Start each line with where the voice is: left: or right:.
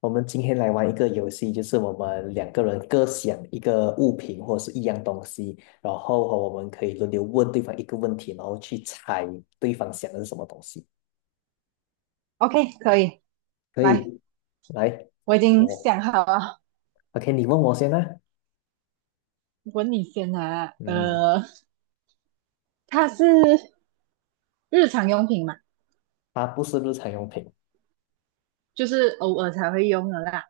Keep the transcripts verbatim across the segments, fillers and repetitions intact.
left: 我们今天来玩一个游戏，就是我们两个人各想一个物品或者是一样东西，然后我们可以轮流问对方一个问题，然后去猜对方想的是什么东西。
right: OK，可以，
left: 可
right: 来，
left: 以，来，
right: 我已经
left: 我
right: 想好了，
left: OK，你问我先啦。
right: 问你先啊。
left: 嗯，
right: 呃，它是日常用品嘛？
left: 它不是日常用品，
right: 就是偶尔才会用的啦。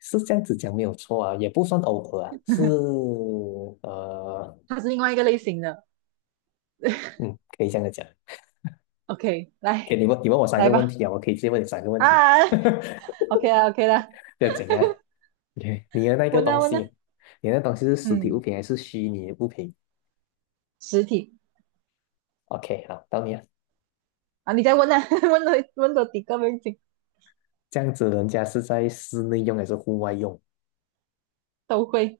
left: 是这样子讲没有错啊，也不算偶尔啊，是 呃，
right: 它是另外一个类型的。
left: 嗯，可以这样子讲。
right: OK，
left: 可以，
right: 来，
left: 你问你问我三
right: 来
left: 个问
right: 吧。
left: 题啊，我可以直接问你三个问题，
right: 啊 ，OK 啦，OK 啦，
left: 不要紧啊。你你的那个
right: 问啊
left: 东
right: 问啊，
left: 西，你的东西是实体物
right: 嗯，
left: 品还是虚拟的物品
right: 实体
left: ？OK，好，到你了。
right: 啊，你再问啊，问多问多几个问题
left: 这样子，人家是在室内用还是户外用？
right: 都会。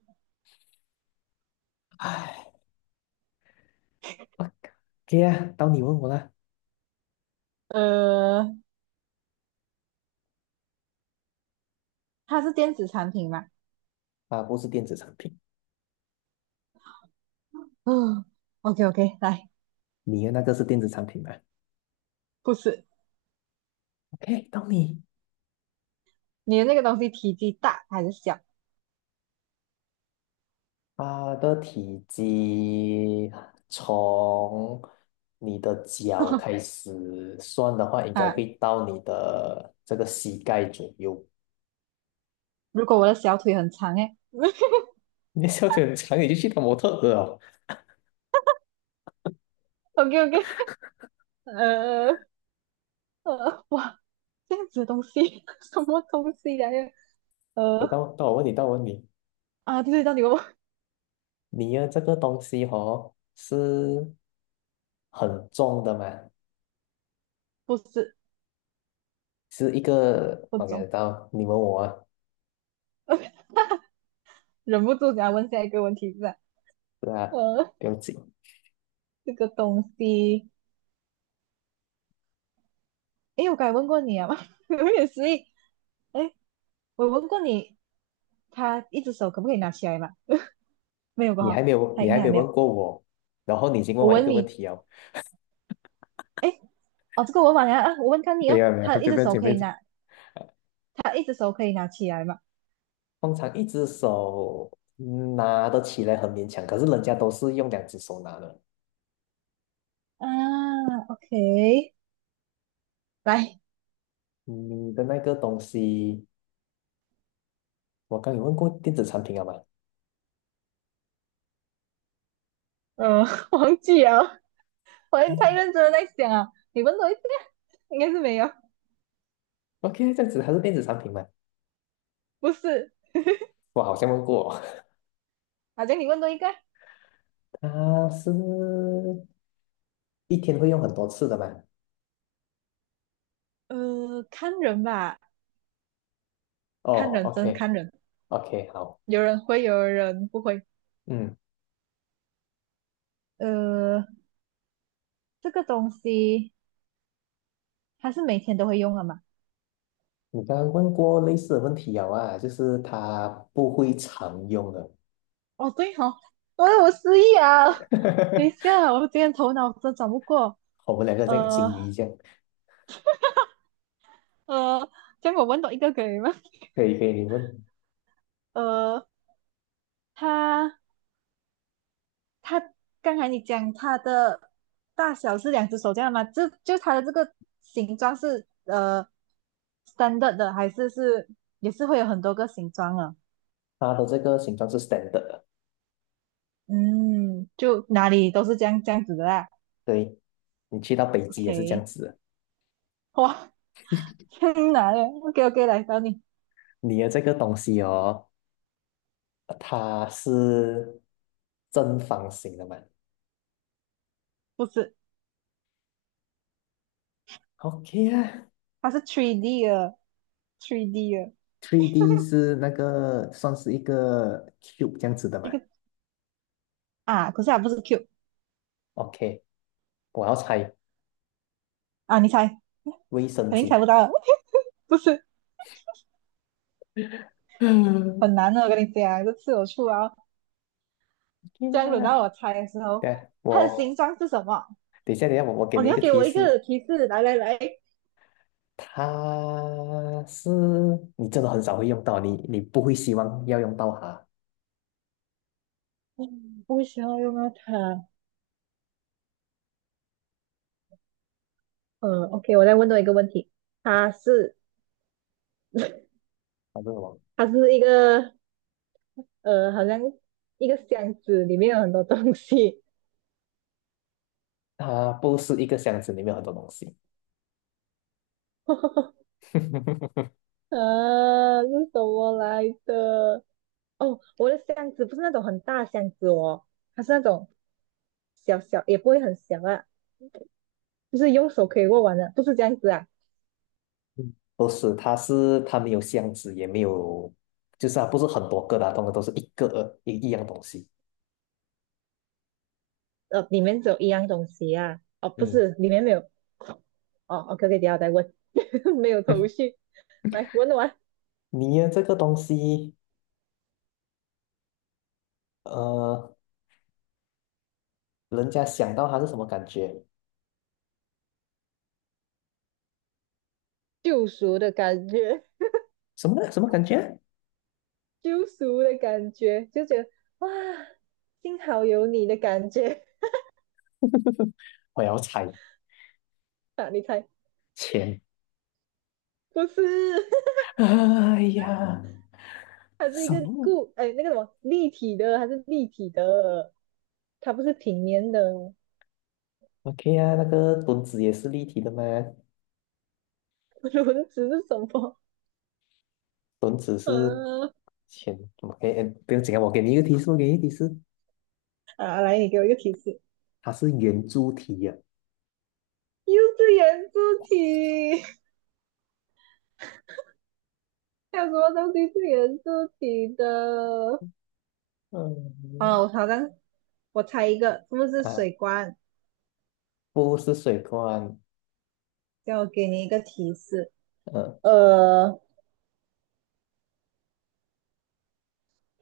left: 哎，OK 啊，到你问我啦。
right: 呃，它是电子产品嘛？
left: 啊，不是电子产品，
right: 嗯，OK OK，来，
left: 你的那个是电子产品吗
right: 不是，
left: ？OK，到你。
right: 你的那个东西体积大还是小？
left: 它的体积啊从你的脚开 始算的话，应该会
right: 啊，
left: 到你的这个膝盖左右。
right: 如果我的小腿很长哎。
left: 你的笑得很长，你就去当模特儿哦。
right: ，OK OK，呃呃，哇，这样子的东西，什么东西呀、
left: 诶
right: 呃
left: 到到我问你，到我问你，
right: 啊，对对，到底我
left: 你要这个东西哦是很重的嘛，
right: 不是
left: 是一个
right: 不懂，
left: OK，到你问我啊，
right: 忍不住想要问下一个问题是吧？
left: 是啊，
right: 呃，
left: 不用紧，
right: 这个东西，诶，我刚才问过你啊吗？有点失忆。诶，我问过你，他一只手可不可以拿起来嘛？没有吧？
left: 你还
right: 哈，
left: 没有
right: 他
left: 你
right: 应
left: 还
right: 该
left: 没
right: 还
left: 有
right: 没
left: 问
right: 有。
left: 过我，然后你已经问
right: 我
left: 我一
right: 问
left: 个问
right: 你，
left: 题哦，
right: 诶，哦，这个我问完啊，啊我问看你
left: 没
right: 哦，
left: 有没有，
right: 他
left: 不
right: 一只
left: 不要
right: 手
left: 紧不
right: 可
left: 要
right: 以
left: 紧，
right: 拿，他一只手可以拿起来吗？
left: 通常一只手拿得起来很勉强，可是人家都是用两只手拿的，
right: 啊，OK。来，
left: 你的那个东西，我刚有问过电子产品好吗？
right: 呃，忘记了，我也太
left: 嗯
right: 认真的在想啊。你问多一个，应该是没有，
left: ？OK，这样子还是电子产品嘛？
right: 不是。
left: 我好像问过哦，
right: 好像你问多一个，
left: 它是一天会用很多次的嘛？
right: 呃，看人吧，看
left: 哦
right: 人，真是看人，
left: ，OK，OK，好，
right: 有人会，有人不会。
left: 嗯，
right: 呃，这个东西它是每天都会用的嘛？
left: 你刚刚问过类似的问题有啊，就是它不会常用的，
right: 哦，对哦，哎我有失忆啊。等一 下，我今天头脑真转不过。
left: 我们两个在
right: 呃
left: 金鱼这样，
right: 呃，这样我问到一个可以吗？
left: 可以可以，你问
right: 呃，它它刚才你讲它的大小是两只手这样吗？就就它的这个形状是呃 standard 的，还是是也是会有很多个形状啊？
left: 它的这个形状是 standard 的。
right: 嗯，就哪里都是这样这样子的啦。
left: 对，你去到北极也是这样
right: OK，
left: 子的，
right: 哇，天哪嘞！OK OK，来找你，
left: 你的这个东西哦，它是正方形的嘛
right: 不是，
left: ？OK 啊
right: 它是 三 D 的，三 D 的
left: ，三 D 是那个算是一个 cube 这样子的
right: 一
left: 嘛
right: 个啊，可是它不是 Q
left: ？OK，我要猜
right: 啊，你猜，
left: 卫生
right: 肯定猜
left: 纸。
right: 不到了，不是
left: 嗯，
right: 很难的，我跟你讲，这次我出啊，
left: 天
right: 这样轮
left: 啊！
right: 到我猜的时候，
left: 对下
right: 它的形
left: 我
right: 状是什么？
left: 等一下，等一下，我我给
right: 哦，
left: 你
right: 你
left: 一
right: 要
left: 个
right: 给
left: 提
right: 我一
left: 示，
right: 个提示，来来来，
left: 它是你真的很少会用到，你你不会希望要用到它，
right: 嗯，不需要用到它。嗯，OK，我再问多一个问题，它是
left: 它是什么，
right: 它是一个呃，好像一个箱子里面有很多东西。
left: 它不是一个箱子里面有很多东西，
right: 呃，是什么来的？哦，我的箱子不是那种很大的箱子哦，它是那种小小，也不会很小啊，就是用手可以握完的，不是这样子啊。
left: 不是，它是它没有箱子，也没有，就是它不是很多个的啊，通常都是一个一一样东西。
right: 呃，里面只有一样东西啊。哦，不
left: 嗯，
right: 是，里面没有。哦哦，OK，OK，、等一下我再问，没有头 绪。来，问完
left: 你呀，这个东西，呃，人家想到它是什么感觉？
right: 救赎的感觉，
left: 什么什么感觉？
right: 救赎的感觉，就觉得哇，幸好有你的感觉。
left: 我要猜
right: 啊！你猜，
left: 钱。
right: 不是，
left: 哎呀，
right: 它是一
left: 什
right: 个
left: 么
right: 固，哎，那个什么立体的，它是立体的，它不是平面的。
left: ？OK 啊，那个墩子也是立体的吗？
right: 轮子是什么？
left: 墩子 是
right: 呃，
left: 前 OK，哎不用紧啊，我给你一个提示，我给你一个提示，
right: 啊，来，你给我一个提示，
left: 它是圆柱体呀、
right: 又是圆柱体。还有什么东西是圆柱体的？
left: 嗯，
right: 哦，好像我猜一个，是不是
left: 啊，
right: 水罐？
left: 不是水罐，
right: 叫我给你一个提示。
left: 呃，
right: 呃，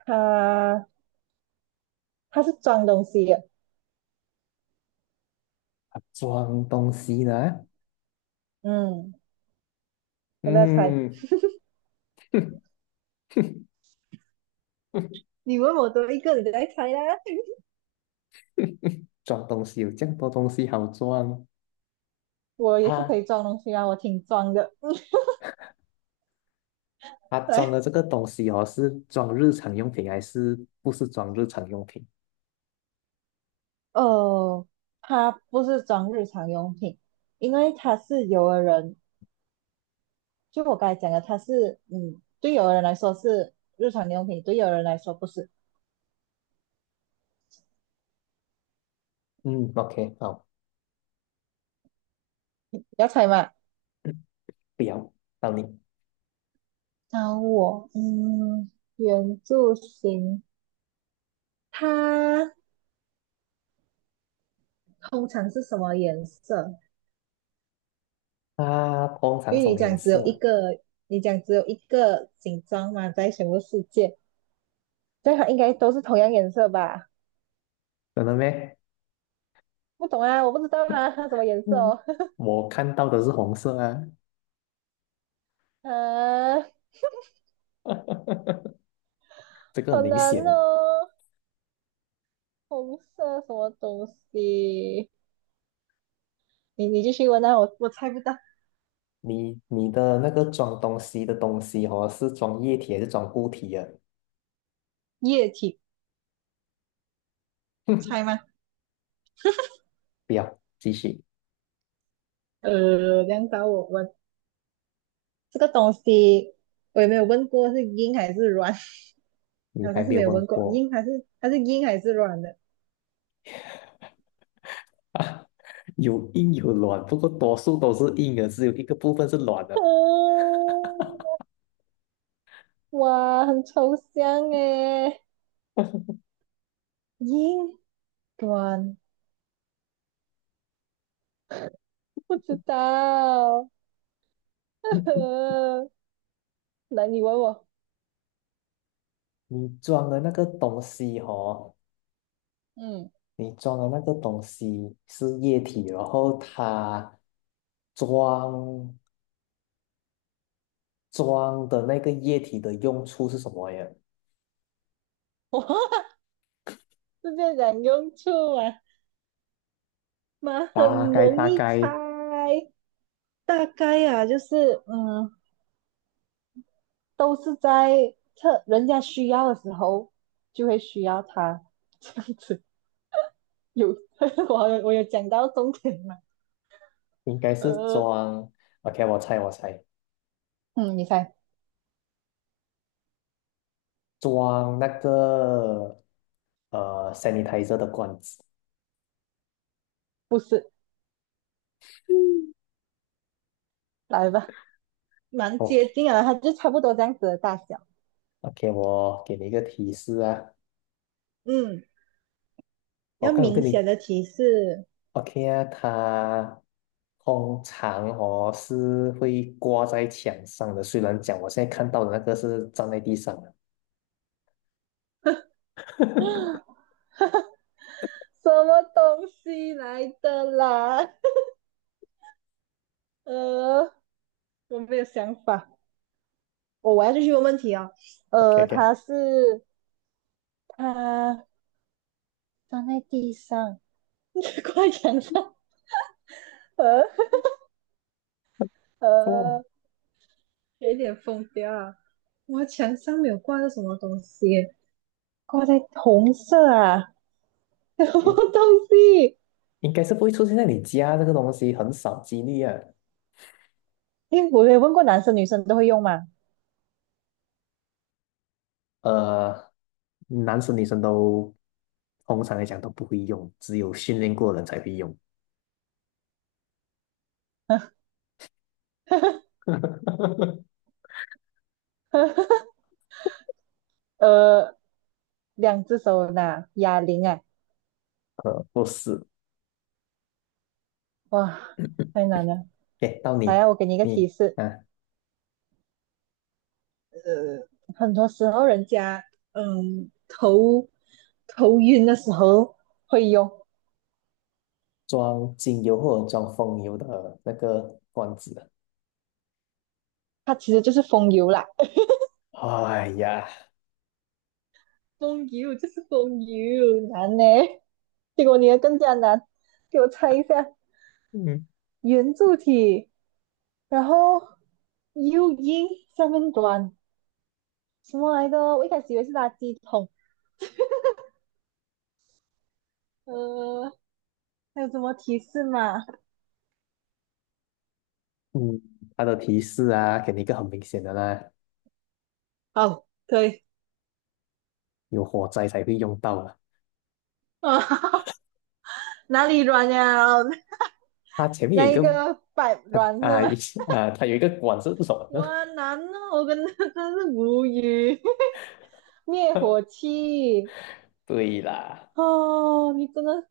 right: 它它是装东西的，
left: 它装东西呢、
right: 嗯，要不要猜？
left: 嗯，
right: 你问我多一个，你再猜啦。
left: 装东西有这么多东西好装，
right: 我也是可
left: 它
right: 以装东西啊，我挺装的。
left: 它 装的
right: 对，
left: 这个东西哦，是装日常用品还是不是装日常用品？
right: 哦，它不是装日常用品，因为它是有的人，就我刚才讲的，它是嗯，对有的人来说是日常用品，对有的人来说不是。
left: 嗯，OK，好，
right: 你要猜吗？
left: 不要，到你。
right: 找我，嗯，圆柱形，它通常是什么颜色？
left: 啊，通常
right: 因
left: 什
right: 为你
left: 么颜
right: 讲只有一
left: 色？
right: 个，你讲只有一个形状嘛，在全部世界，所以它应该都是同样颜色吧？
left: 真的咩？
right: 不懂啊，我不知道啊，它什么颜色
left: 嗯，
right: 哦？
left: 我看到的是红色啊，
right: 啊，
left: 这个很
right: 好
left: 明
right: 难
left: 显。
right: 哦，红色什么东西？你你继续问啊，我我猜不到，
left: 你你的那个装东西的东西哦，是装液体还是装固体啊？
right: 液体猜吗？
left: 不要，继续，
right: 呃，这样找我问这个东西，我也没有问过是硬还是软。
left: 你
right: 好
left: 还
right: 像是
left: 没有
right: 没有
left: 问
right: 问过
left: 过
right: 硬还是还是硬还是软的？
left: 啊。有硬有软，不过多数都是硬的，只有一个部分是软的。
right: 哦，哇，很抽象诶，硬软，不知道。来，你问我，
left: 你装的那个东西哦，
right: 嗯，
left: 你装的那个东西是液体，然后它装。装的那个液体的用处是什么呀？
right: 直接讲用处啊，妈
left: 大
right: 很
left: 概
right: 容
left: 大
right: 易猜，
left: 概
right: 大概啊，就是嗯，都是在特人家需要的时候就会需要它，这样子有，我有我有讲到重点吗？
left: 应该是
right: 呃，
left: 装，OK，我猜我猜，
right: 嗯，你猜。
left: 装那个呃 sanitizer 的罐子。
right: 不是，来吧，蛮
left: 哦
right: 接近啊，它就差不多这样子的大小。
left: ，OK，我给你一个提示啊，
right: 嗯，
left: 我
right: 要
left: 刚有跟
right: 明
left: 你
right: 显的提示。
left: OK 啊，它通常哦是会挂在墙上的，虽然讲我现在看到的那个是站在地上的。
right: 什么东西来的啦？呃，我没有想法。我、哦我要继续问问题啊。哦，
left: OK
right: 呃，
left: OK，
right: 它是它放在地上，挂在墙上。呃
left: 哦，
right: 呃，有点疯掉啊！我墙上没有挂着什么东西，挂在红色啊，什么
left: 应
right: 东西？
left: 应该是不会出现在你家这个东西，很少几率啊。
right: 诶，我没有问过男生女生都会用吗？
left: 呃，男生女生都通常来讲都不会用，只有训练过的人才会用。
right: 呃，两只手拿哑铃啊，
left: 呃，不是，
right: 哇，太难了。
left: 给到
right: 来
left: 你，
right: 啊，我给你一个
left: 你
right: 提示，
left: 啊，
right: 呃，很多时候人家嗯头头晕的时候会用，
left: 装精油或者装风油的那个罐子
right: 它其实就是风油啦。
left: 啊。哎呀，
right: 风油就是风油，难呢。结果你的更加难，给我猜一下，
left: 嗯，
right: 圆柱体，然后 U 音下面短，什么来的？我一开始以为是垃圾桶。呃，还有什么提示吗？
left: 嗯，它的提示啊，给你一个很明显的啦，
right: 哦，可以，
left: 有火灾才会用到啊。
right: 啊，哪里软呀？
left: 它前 面
right: 那
left: 有一
right: 一
left: 个，
right: 个百
left: 它
right: 软是
left: 啊
right: 吗？
left: 一啊，它有一个管是什 么呢？
right: 哇，难哦，我跟他真是无语。灭火 器，
left: 对啦，
right: 哦，你真的是，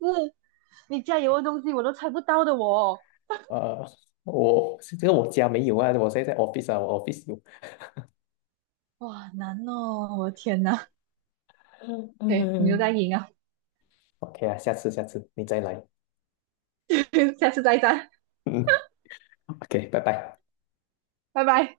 right: 你加油的东西我都猜不到的我，
left: 呃，我这个我家没有啊，我现在在 office 啊，我 office 有。
right: 哇，难哦，我的天哪。
left: 嗯
right: 对，你又在
left: 嗯，
right: 赢啊，
left: OK 啊，下次下次你再来。
right: 下次再战，
left: 嗯，OK，拜拜。
right: 拜拜。